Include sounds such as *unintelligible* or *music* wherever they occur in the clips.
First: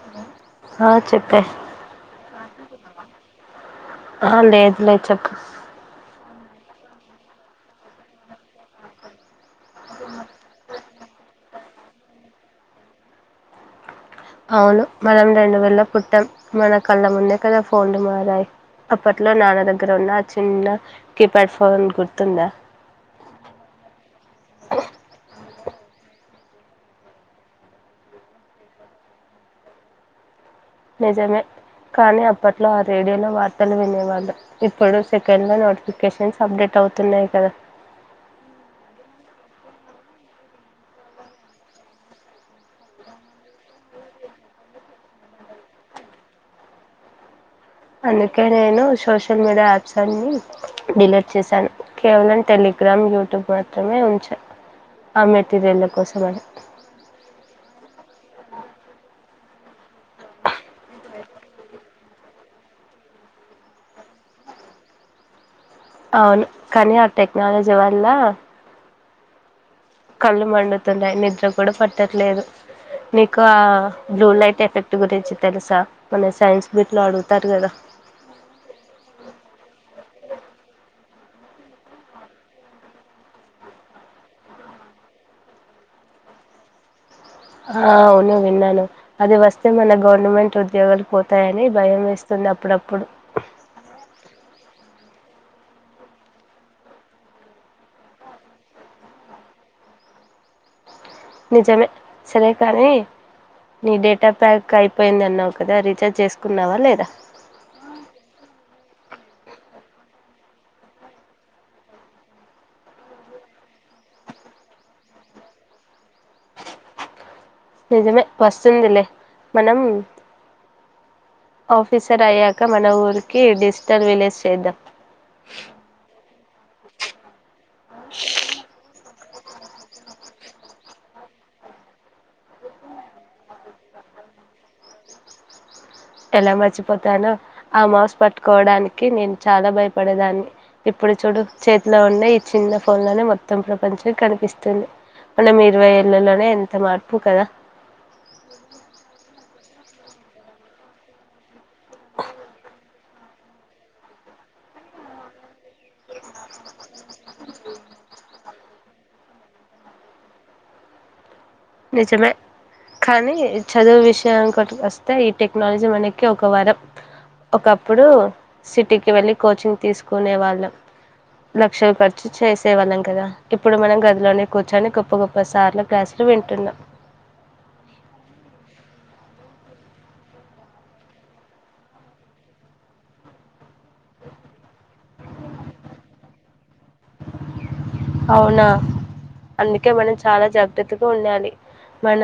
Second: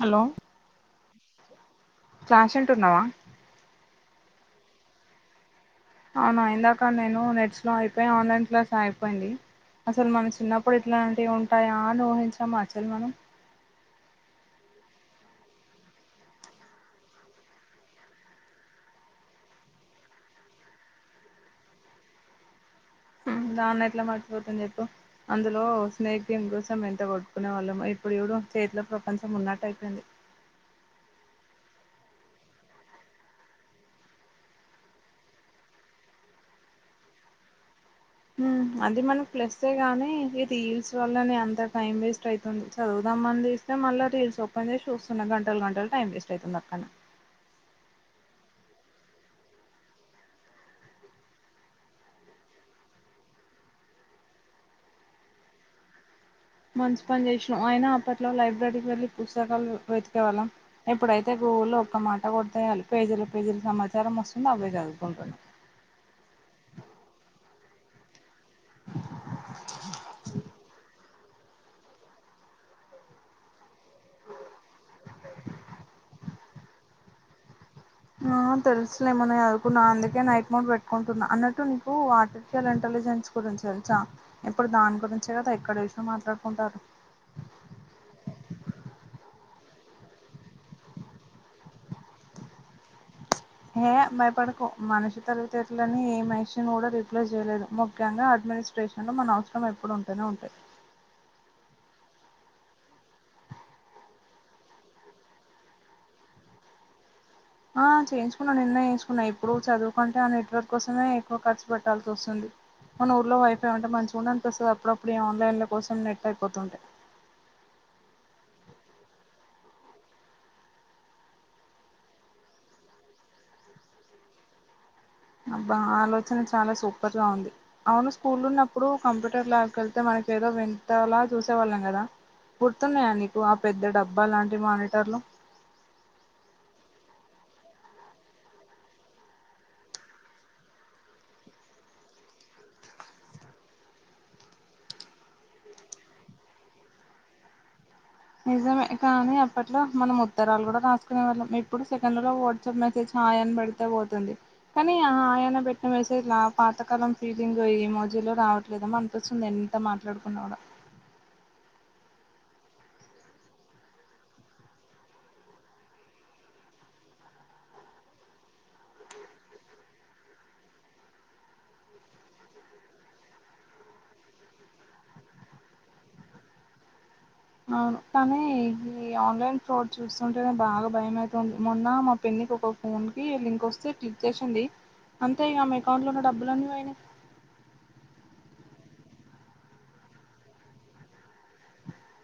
Hello ఆ చెప్పే clash అంటు ఉన్నావా ఆ లేదు లేదు చెప్పు అవును ఇందాక నేను నెట్స్ లో అయిపోయి ఆన్లైన్ క్లాస్ అయిపోయింది అసలు మన చిన్నప్పుడు ఇట్లాంటివి ఉంటాయా అని ఊహించాము అస్సలు మనం అవును మనం రెండు వేల పుట్టాం మన కళ్ళ ముందే కదా ఫోన్లు మారాయి అప్పట్లో నాన్న దగ్గర ఉన్న ఆ చిన్న కీప్యాడ్ ఫోన్ గుర్తుందా దాన్న ఎట్లా మట్చిపోతుంది చెప్పు అందులో స్నేక్ గేమ్ కోసం ఎంత కొట్టుకునే వాళ్ళము ఇప్పుడు ఇప్పుడు చేతిలో ప్రపంచం ఉన్నట్టు అయిపోయింది నిజమే కానీ అప్పట్లో ఆ రేడియోలో వార్తలు వినేవాళ్ళు ఇప్పుడు సెకండ్లో నోటిఫికేషన్స్ అప్డేట్ అవుతున్నాయి కదా అది మనం ప్లస్ ఏ గాని ఈ రీల్స్ వల్ల న అంత టైం వేస్ట్ అవుతుంది చదువుదామ అని చస్తే మళ్ళా రీల్స్ ఓపెన్ చేసి చూస్తున్నా గంటలు గంటలు టైం వేస్ట్ అవుతుంది అక్కడనే అందుకే నేను సోషల్ మీడియా యాప్స్ అన్ని డిలీట్ చేశాను కేవలం టెలిగ్రామ్ యూట్యూబ్ మాత్రమే ఉంచ ఆ మెటీరియల్ కోసం అని మంచి పని చేసినాం ఆయన అప్పట్లో లైబ్రరీకి వెళ్ళి పుస్తకాలు వెతికేవాళ్ళం ఎప్పుడైతే గూగుల్లో ఒక్క మాట కొడితే చాలు పేజీల పేజీలు సమాచారం వస్తుంది అవే చదువుకుంటున్న అవును కాని ఆ టెక్నాలజీ వల్ కళ్ళు మండుతున్నాయి నిద్ర కూడా పట్టట్లేదు నీకు ఆ బ్లూ లైట్ ఎఫెక్ట్ గురించి తెలుసా మన సైన్స్ మీట్ లో అడుగుతారు కదా ఆ తెలుసులే మొన్న చదువుకున్నా అందుకే నైట్ మోడ్ పెట్టుకుంటున్నా అన్నట్టు నీకు ఆర్టిఫిషియల్ ఇంటలిజెన్స్ గురించి తెలుసా ఇప్పుడు దాని గురించే కదా ఎక్కడ చూసిన మాట్లాడుకుంటారు ఆవును విన్నాను అది వస్తే మన గవర్నమెంట్ ఉద్యోగాలు పోతాయని భయం వేస్తుంది అప్పుడప్పుడు ఏ భయపడకో మనిషి తెలివితేటలని ఏ మెషిన్ కూడా రిప్లేస్ చేయలేదు ముఖ్యంగా అడ్మినిస్ట్రేషన్ లో మన అవసరం ఎప్పుడు ఉంటేనే ఉంటాయి నిజమే సరే కానీ నీ డేటా ప్యాక్ అయిపోయింది అన్నావు కదా రీఛార్జ్ చేసుకున్నావా లేదా ఆ చేయించుకున్నా నిన్న చేయించుకున్నా ఇప్పుడు చదువుకుంటే ఆ నెట్వర్క్ కోసమే ఎక్కువ ఖర్చు పెట్టాల్సి వస్తుంది మన ఊర్లో వైఫై అంటే మంచిగా ఉండడానికిపిస్తుంది అప్పుడప్పుడు ఈ ఆన్లైన్ల కోసం నెట్ అయిపోతుంటే నిజమే వస్తుందిలే మనం ఆఫీసర్ అయ్యాక మన ఊరికి డిజిటల్ విలేజ్ చేద్దాం అబ్బ ఆలోచన చాలా సూపర్ గా ఉంది అవును స్కూల్లో ఉన్నప్పుడు కంప్యూటర్ ల్యాబ్కి వెళ్తే మనక ఏదో వింతల చూసేవాళ్ళం కదా గుర్తున్నాయా నీకు ఆ పెద్ద డబ్బా లాంటి మానిటర్లు ఎలా మర్చిపోతానో ఆ మౌస్ పట్టుకోవడానికి నేను చాలా భయపడేదాన్ని ఇప్పుడు చూడు చేతిలో ఉన్న ఈ చిన్న ఫోన్లోనే మొత్తం ప్రపంచం కనిపిస్తుంది మనం ఇరవై ఏళ్ళలోనే ఎంత మార్పు కదా నిజమే కానీ అప్పట్లో మనం ఉత్తరాలు కూడా రాసుకునే వాళ్ళం ఇప్పుడు సెకండ్లలో వాట్సాప్ మెసేజ్ హాయ్ అని పెడితే పోతుంది కానీ ఆ హాయ్ అని పెట్టిన మెసేజ్లు పాతకాలం ఫీలింగ్ ఈ మోజీలు రావట్లేదమో అనిపిస్తుంది ఎంత మాట్లాడుకున్నా కూడా నిజమే కానీ చదువు విషయం వస్తే ఈ టెక్నాలజీ మనకి ఒక వారం ఒకప్పుడు సిటీకి వెళ్ళి కోచింగ్ తీసుకునే వాళ్ళం లక్షలు ఖర్చు చేసేవాళ్ళం కదా ఇప్పుడు మనం గదిలోనే కూర్చొని గొప్ప గొప్ప సార్ల క్లాసులు వింట న్నా అవును కానీ ఈ ఆన్లైన్ ఫ్రాడ్ చూస్తుంటే బాగా భయమవుతుంది మొన్న మా పెన్నికి ఒక ఫోన్కి లింక్ వస్తే క్లిక్ చేసడి అంతే ఇక ఆమె అకౌంట్లో ఉన్న డబ్బులన్నీ పోయినాయి అవునా అందుకే మనం చాలా జాగ్రత్తగా ఉండాలి మన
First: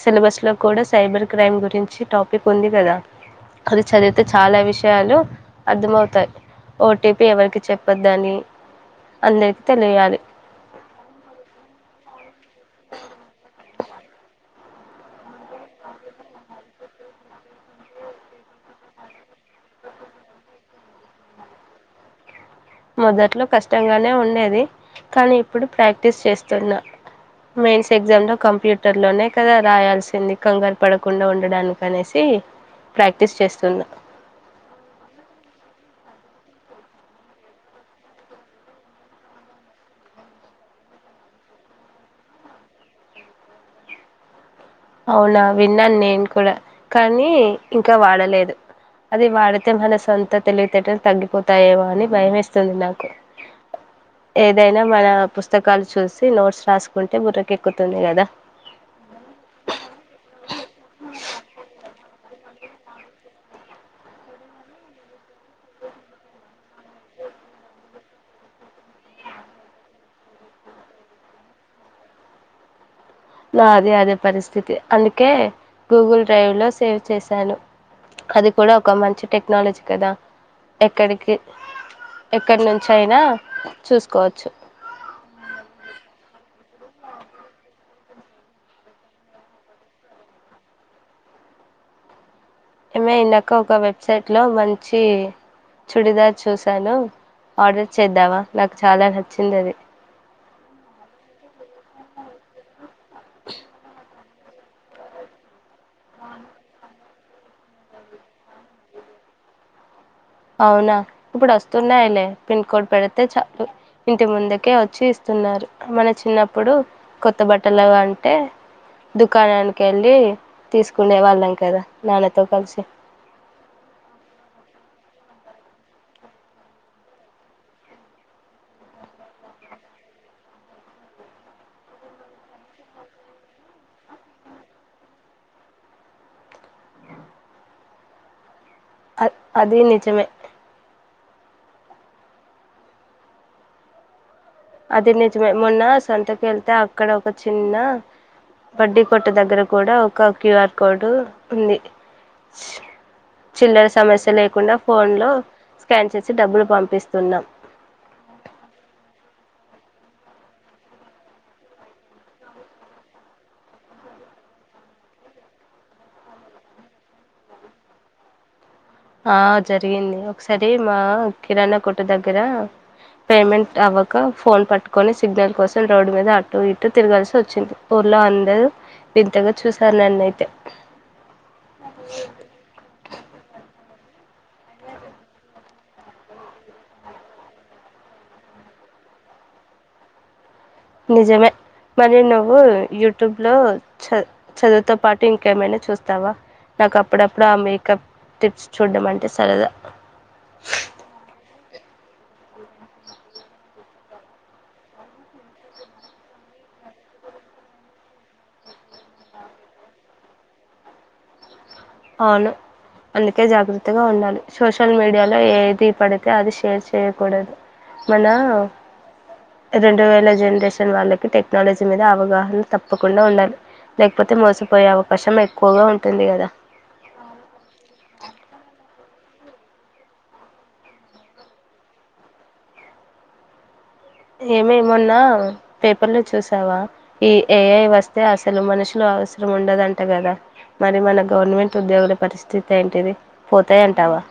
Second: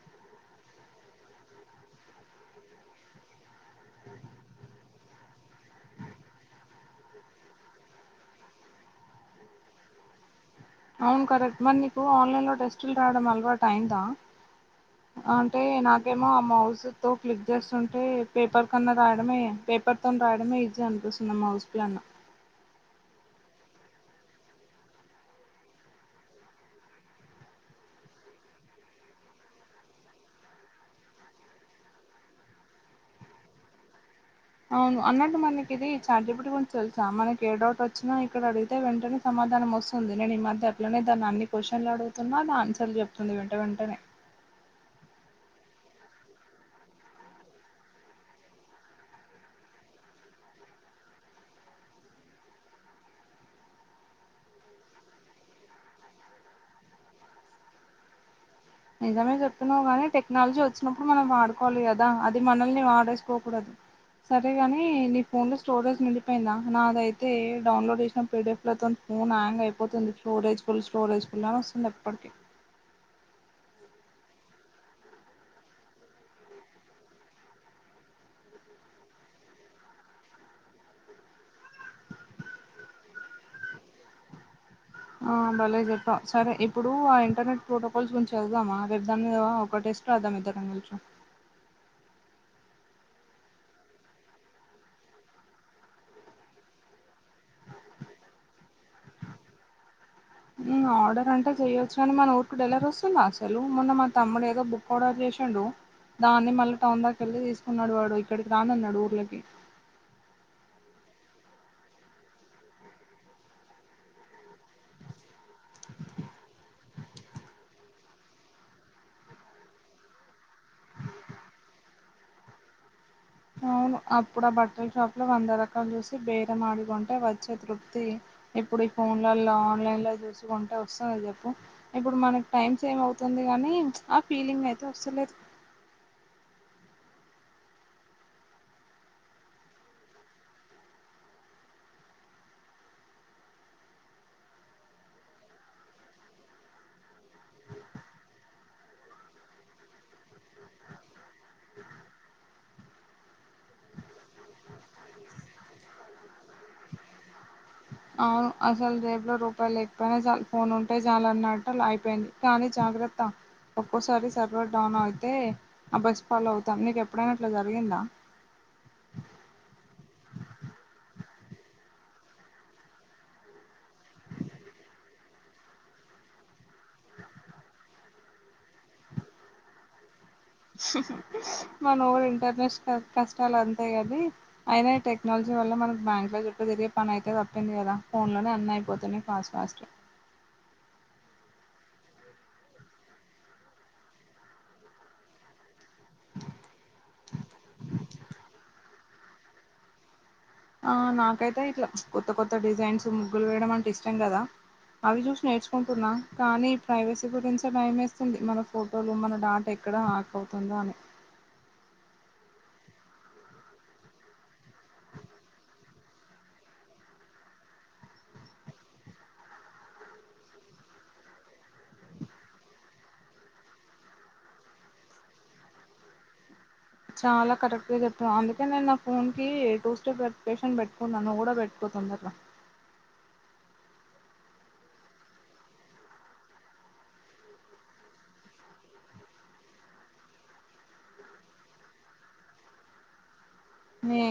సిలబస్ లో కూడా సైబర్ క్రైమ్ గురించి టాపిక్ ఉంది కదా అది చదివితే చాలా విషయాలు అర్థమవుతాయి ఓటీపీ ఎవరికి చెప్పద్ద అని అందరి తెలియాలి అవును కరెక్ట్ మరి నీకు ఆన్లైన్ లో టెస్టులు రాయడం అలవాటయిందా అంటే నాకేమో ఆ మౌజ్ తో క్లిక్ చేస్తుంటే పేపర్ కన్నా రాయడమే పేపర్తో రాయడమే ఈజీ అనిపిస్తుంది మౌస్ కన్నా మొదట్లో కష్టంగానే ఉండేది కానీ ఇప్పుడు ప్రాక్టీస్ చేస్తున్నా మెయిన్స్ ఎగ్జామ్లో కంప్యూటర్లోనే కదా రాయాల్సింది కంగారు పడకుండా ఉండడానికనేసి ప్రాక్టీస్ చేస్తున్నా అవును అన్నట్టు మనకి ఇది చాట్ జిపిటి గురించి తెలుసా మనకి ఏ డౌట్ వచ్చినా ఇక్కడ అడిగితే వెంటనే సమాధానం వస్తుంది నేను ఈ మధ్య అట్లనే దాన్ని అన్ని క్వశ్చన్లు అడుగుతున్నా అది ఆన్సర్లు చెప్తుంది వెంట వెంటనే అవునా విన్నాను నేను కూడా కానీ ఇంకా వాడలేదు అది వాడితే మన సొంత తెలివితేటలు తగ్గిపోతాయేమో అని భయేస్తుంది నాకు ఏదైనా మన పుస్తకాలు చూసి నోట్స్ రాసుకుంటే బుర్రకెక్కుతుంది కదా అను కానీ టెక్నాలజీ వచ్చినప్పుడు మనం వాడుకోవాలి కదా అది మనల్ని వాడేసుకోకూడదు సరేగానీ నీ ఫోన్లో స్టోరేజ్ నిండిపోయిందా నాదైతే డౌన్లోడ్ చేసిన పిడిఎఫ్ ల తోని ఫోన్ హ్యాంగ్ అయిపోతుంది స్టోరేజ్ ఫుల్ స్టోరేజ్ ఫుల్ అని వస్తుంది ఎప్పటికీ నాది అదే పరిస్థితి అందుకే గూగుల్ డ్రైవ్ లో సేవ్ చేశాను అది కూడా ఒక మంచి టెక్నాలజీ కదా ఎక్కడికి ఎక్కడి నుంచి అయినా చూసుకోవచ్చు ఆ భలే చెప్పాం సరే ఇప్పుడు ఆ ఇంటర్నెట్ ప్రోటోకాల్స్ గురించి చదుదామా రేపు దాని మీద ఒక టెస్ట్ రాద్దాం ఇద్దరం కలుచ ఏమ ఇందాక ఒక వెబ్సైట్లో మంచి చుడిదార్ చూసాను ఆర్డర్ చేద్దామా నాకు చాలా నచ్చింది అది ఆర్డర్ అంటే చెయొచ్చు కానీ మన ఊరికి డెలివర వ వస్తుందా అసలు తమ్ముడు ఏదో బుక్ ఆర్డర్ చేశాడు దాన్ని మళ్ళీ టౌన్ దాక వెళ్ళి తీసుకున్నాడు వాడు ఇక్కడికి రానన్నాడు ఊర్ళకి అవునా ఇప్పుడు వస్తున్నాయిలే పిన్ కోడ్ పెడితే చాలు ఇంటి ముందుకే వచ్చి ఇస్తున్నారు మన చిన్నప్పుడు కొత్త బట్టలు అంటే దుకాణానికి వెళ్ళి తీసుకునే వాళ్ళం కదా నాన్నతో కలిసి వు అప్పుడు ఆ బట్టర్ షాప్ లో వంద రకాలు చూసి బేరం ఆడుకుంటే వచ్చే తృప్తి ఇప్పుడు ఈ ఫోన్లలో ఆన్లైన్ లో చూసుకుంటే వస్తుంది చెప్పు ఇప్పుడు మనకి టైమ్ సేమ్ అవుతుంది కానీ ఆ ఫీలింగ్ అయితే వస్తలేదు అ అది నిజమే అది నిజమే మొన్న సంతకు వెళ్తే అక్కడ ఒక చిన్న బడ్డీ కొట్టు దగ్గర కూడా ఒక క్యూఆర్ కోడ్ ఉంది చిల్లర సమస్య లేకుండా ఫోన్ లో స్కాన్ చేసి డబ్బులు పంపిస్తున్నాం అవును అసలు రేపులో రూపాయలు లేకపోయినా ఫోన్ ఉంటే చాలన్నట్లు అయిపోయింది కానీ జాగ్రత్త ఒక్కోసారి సర్వర్ డౌన్ అయితే ఆ బస్ ఫలో అవుతాం నీక ఎప్పుడైనా అట్లా జరిగిందా ఆ జరిగింది ఒకసారి మా కిరాణా కుట దగ్గర పేమెంట్ అవ్వక ఫోన్ పట్టుకొని సిగ్నల్ కోసం రోడ్డు మీద అటటు ఇటు తిరగాల్సి వచ్చింది ఊర్లో అందరుూ వింతగా చూసారు నన్ను అయితే మన ఇంటర్నేషనల్ కష్టాలు అంత స అది అయినా టెక్నాలజీ వల్ల మనకి బ్యాంక్ లో చుట్టూ తిరిగే పని అయితే తప్పింది కదా ఫోన్ లోనే అన్న అయిపోతున్నాయి ఫాస్ట్ ఫాస్ట్ నిజమే మరి నువ్వు యూట్యూబ్లో చ చదువుతో పాటు ఇంకేమైనా చూస్తావా నాకు అప్పుడప్పుడు ఆ మేకప్ టిప్స్ చూడడం అంటే సరదా ఆ నాకైతే ఇట్లా కొత్త కొత్త డిజైన్స్ ముగ్గులు వేయడం అంటే ఇష్టం కదా అవి చూసి నేర్చుకుంటున్నా కానీ ప్రైవసీ గురించి భయం ఏస్తోంది మన ఫొటోలు మన డాటా ఎక్కడ హ్యాక్ అవుతుందో అని అవును అందుకే జాగ్రత్తగా ఉండాలి సోషల్ మీడియాలో ఏది పడితే అది షేర్ చేయకూడదు మన రెండు వేల జనరేషన్ వాళ్ళకి టెక్నాలజీ మీద అవగాహన తప్పకుండా ఉండాలి లేకపోతే మోసపోయే అవకాశం ఎక్కువగా ఉంటుంది కదా చాలా కరెక్ట్ గా చెప్పావు అందుకే నేను నా ఫోన్ కి టూ స్టెప్ వెరిఫికేషన్ పెట్టుకున్నా నువ్వు కూడా పెట్టుకో తొందరగా ఏమేమన్నా పేపర్లు చూసావా ఈ ఏఐ వస్తే అసలు మనుషులు అవసరం ఉండదంట కదా మరి మన గవర్నమెంట్ ఉద్యోగుల పరిస్థితి ఏంటిది న పోతాయంటావా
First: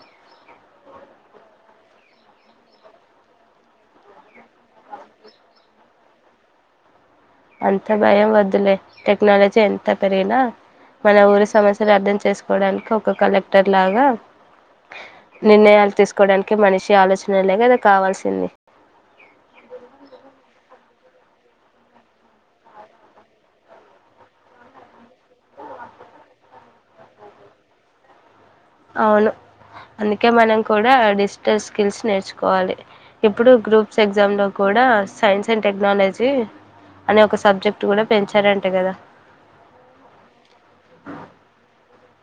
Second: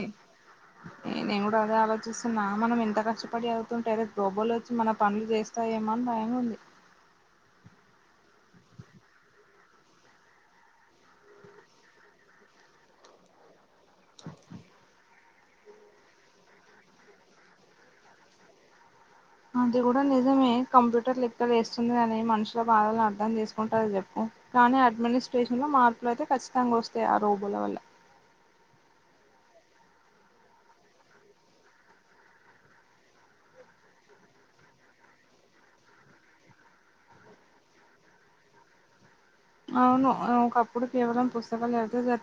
న నే కూడా అదే అలో చూస్తున్నా మనం ఎంత కష్టపడి అవుతుంటే గబోలు వచ్చి మన పనులు చేస్తాయేమో అని భయంగా ఉంది అంత భయం వద్దులే టెక్నాలజీ ఎంత పెరిగినా మన ఊరి సమస్యలు అర్థం చేసుకోవడానికి ఒక కలెక్టర్ లాగా నిర్ణయాలు తీసుకోడానికి మనిషి ఆలోచన లేగా అది కావాల్సింది అది కూడా నిజమే కంప్యూటర్ టర్ లిక్కర్ వేస్తుంది అని మనుషుల బాధలను అర్థం చేసుకుంటారు చెప్పు కానీ అడ్మినిస్ట్రేషన్ లో మార్పులు అయితే ఖచ్చితంగా వస్తాయి ఆ రోబుల వల్ల అవును అందుకే మనం కూడా డిజిటల్ స్కిల్స్ నేర్చుకోవాలి ఇప్పుడు గ్రూప్స్ ఎగ్జామ్లో కూడా సైన్స్ అండ్ టెక్నాలజీ అనే ఒక సబ్జెక్ట్ కూడా పెంచారంట కదా అవును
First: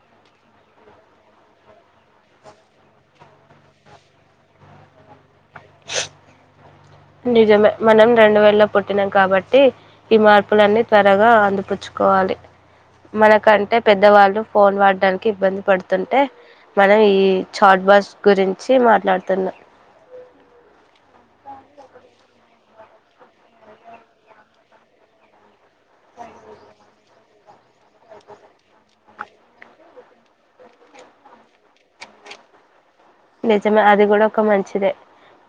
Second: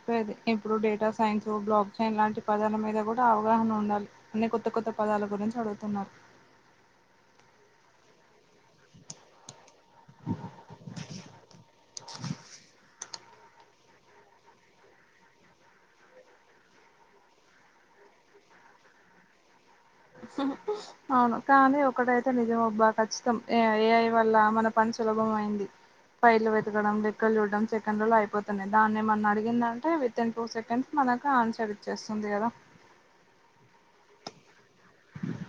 ది ఇప్పుడు డేటా సైన్స్ బ్లాక్ సైన్ లాంటి పదాల మీద కూడా అవగాహన ఉండాలి అన్ని కొత్త కొత్త పదాల గురించి అడుగుతున్నారు నిజమే మనం రెండు వేల్లో పుట్టినాం కాబట్టి ఈ మార్పులన్నీ త్వరగా అందిపుచ్చుకోవాలి మనకంటే పెద్దవాళ్ళు ఫోన్ వాడడానికి ఇబ్బంది పడుతుంటే మనం ఈ చాట్ బాస్ గురించి మాట్లాడుతున్నాం అవును కానీ ఒకటైతే నిజమబ్బా కఖచ్చితం ఏ ఏఐ వల్ల మన పని సులభం అయింది పైల వెతకడం *unintelligible* అయిపోతుయి దా అడిగిందంటే వితిన్ టూ సెకండ్స్ మనకు ఆన్సర్ ఇచ్చేస్తుంది కదా నిజమే అది కూడా ఒక మంచి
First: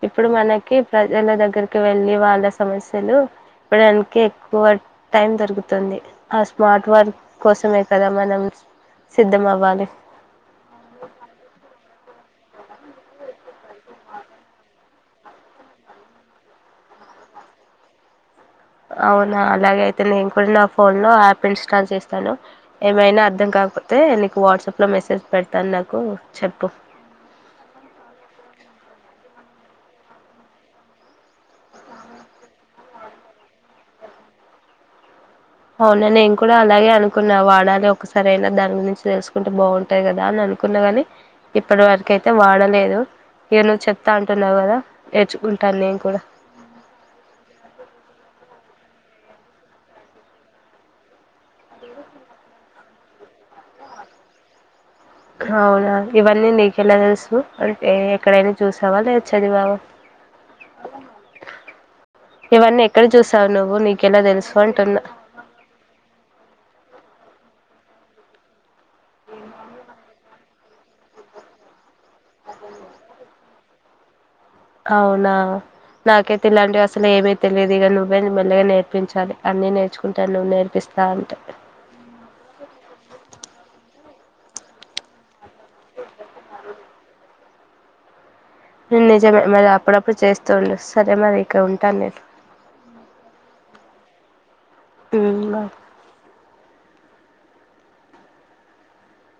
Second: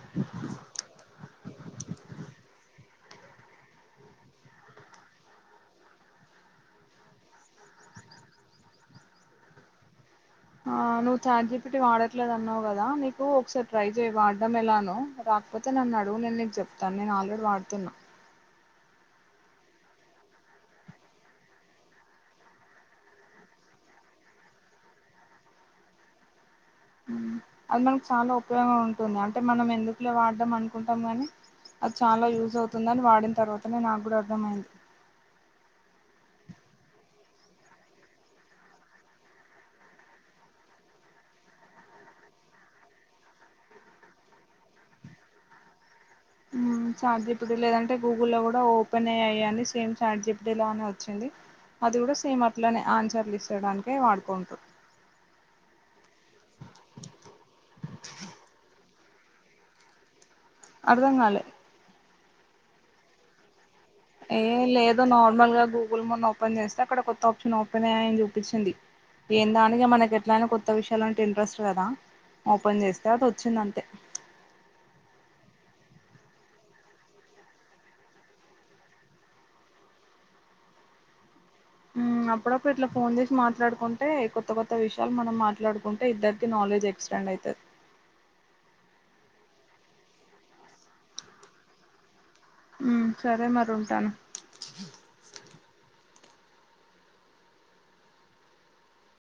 ఇప్పుడు మనకి ప్రజల దగ్గర దగ్గరికి వెళ్ళి వాళ్ళ సమస్యలు ఇవ్వడానికి ఎక్కువ టైం దొరుకుతుంది ఆ స్మార్ట్ వర్క్ కోసమే కదా మనం సిద్ధం అవ్వాలి ఆ నువ్వు చాట్ జీ పి టీ వడ ట్లేదు అన్నావు కదా నీకు ఒకసారి ట్రై చేయి వాడటం ఎలానో రాకపోతే నన్ను అడుగు నేను నీకు చెప్తాను నేను ఆల్రెడీ వాడుతున్నా అవునా అలాగే అయితే నేను కూడా నా ఫోన్ లో యాప్ ఇన్స్టాల్ చేస్తాను ఏమైనా అర్థం కాకపోతే నీకు వాట్సాప్ లో మెసేజ్ పెడతాను నాకు చెప్పు హ్మ్ అందరం చాలా ఉపయోగం ఉంటుంది అంటే మనం ఎందుకులే వాడదాం అనుకుంటాం కానీ అది చాలా యూజ్ అవుతుంది. అని వాడిన తర్వాతనే నాకు కూడా అర్థమయింది. అవునా నేను కూడా అలాగే అనుకున్నా వాడాలి ఒకసారి అయినా దాని గురించి తెలుసుకుంటే బాగుంటది కదా అని అనుకున్నా గాని, ఇప్పటి వరకు అయితే వాడలేదు. ఇక నువ్ చెప్తా అంటున్నావ్ కదా నేర్చుకుంటాను నేను కూడా ఉపన్య అయని సేమ్ చాటజీప్పుడేలా అనే వచ్చింది. అది కూడా సేమ్ అట్లనే ఆన్సర్లు ఇచ్చేడానికే వాడుకుంటారు. అవునా ఇవన్నీ నీకెలా సవా లేద్ చదివావ అర్థం కాలే ఇవన్నీ ఎక్కడ చూసావు నువ్వు నీ ఏ లేదు నార్మల్ గా గూగుల్ మొన్న ఓపెన్ చేస్తే అక్కడ కొత్త నొకనే అని చూపించింది ఎందా అని ఇగ మనకె ఎట్లా అని కొత్త విషయాలంటే ఇంట్రెస్ట్ కదా ఓపన్ చేస్తే అద్ త్ వచ్చింది అంతే అవునా నాకైతే ఇలాంటివి అసలు ఏమీ తెలియదు. ఇగ నువ్వే మెల్లగా నేర్పించాలి అన్నీ నేర్చుకుంటా నువ్వు నేర్పిస్తా అంటే. హ్మ్ అప్పుడప్పుడు ఇట్లా ఫోన్ చేసి మాట్లాడుకున్ టే కొత్త కొత్త విషయాలు మనం మాట్ మాట్లాడుకుంటే ఇద్దరికి నాలెడ్జ్ ఎక్స్పాండ్ అయితది. నేన్ నిజమే మరి అప్పుడప్పుడు చేస్తూండు సరే మరి ఇక ఉంటాను నేను. హు సరే మరి ఉంటాను ఉమ్ బాయ్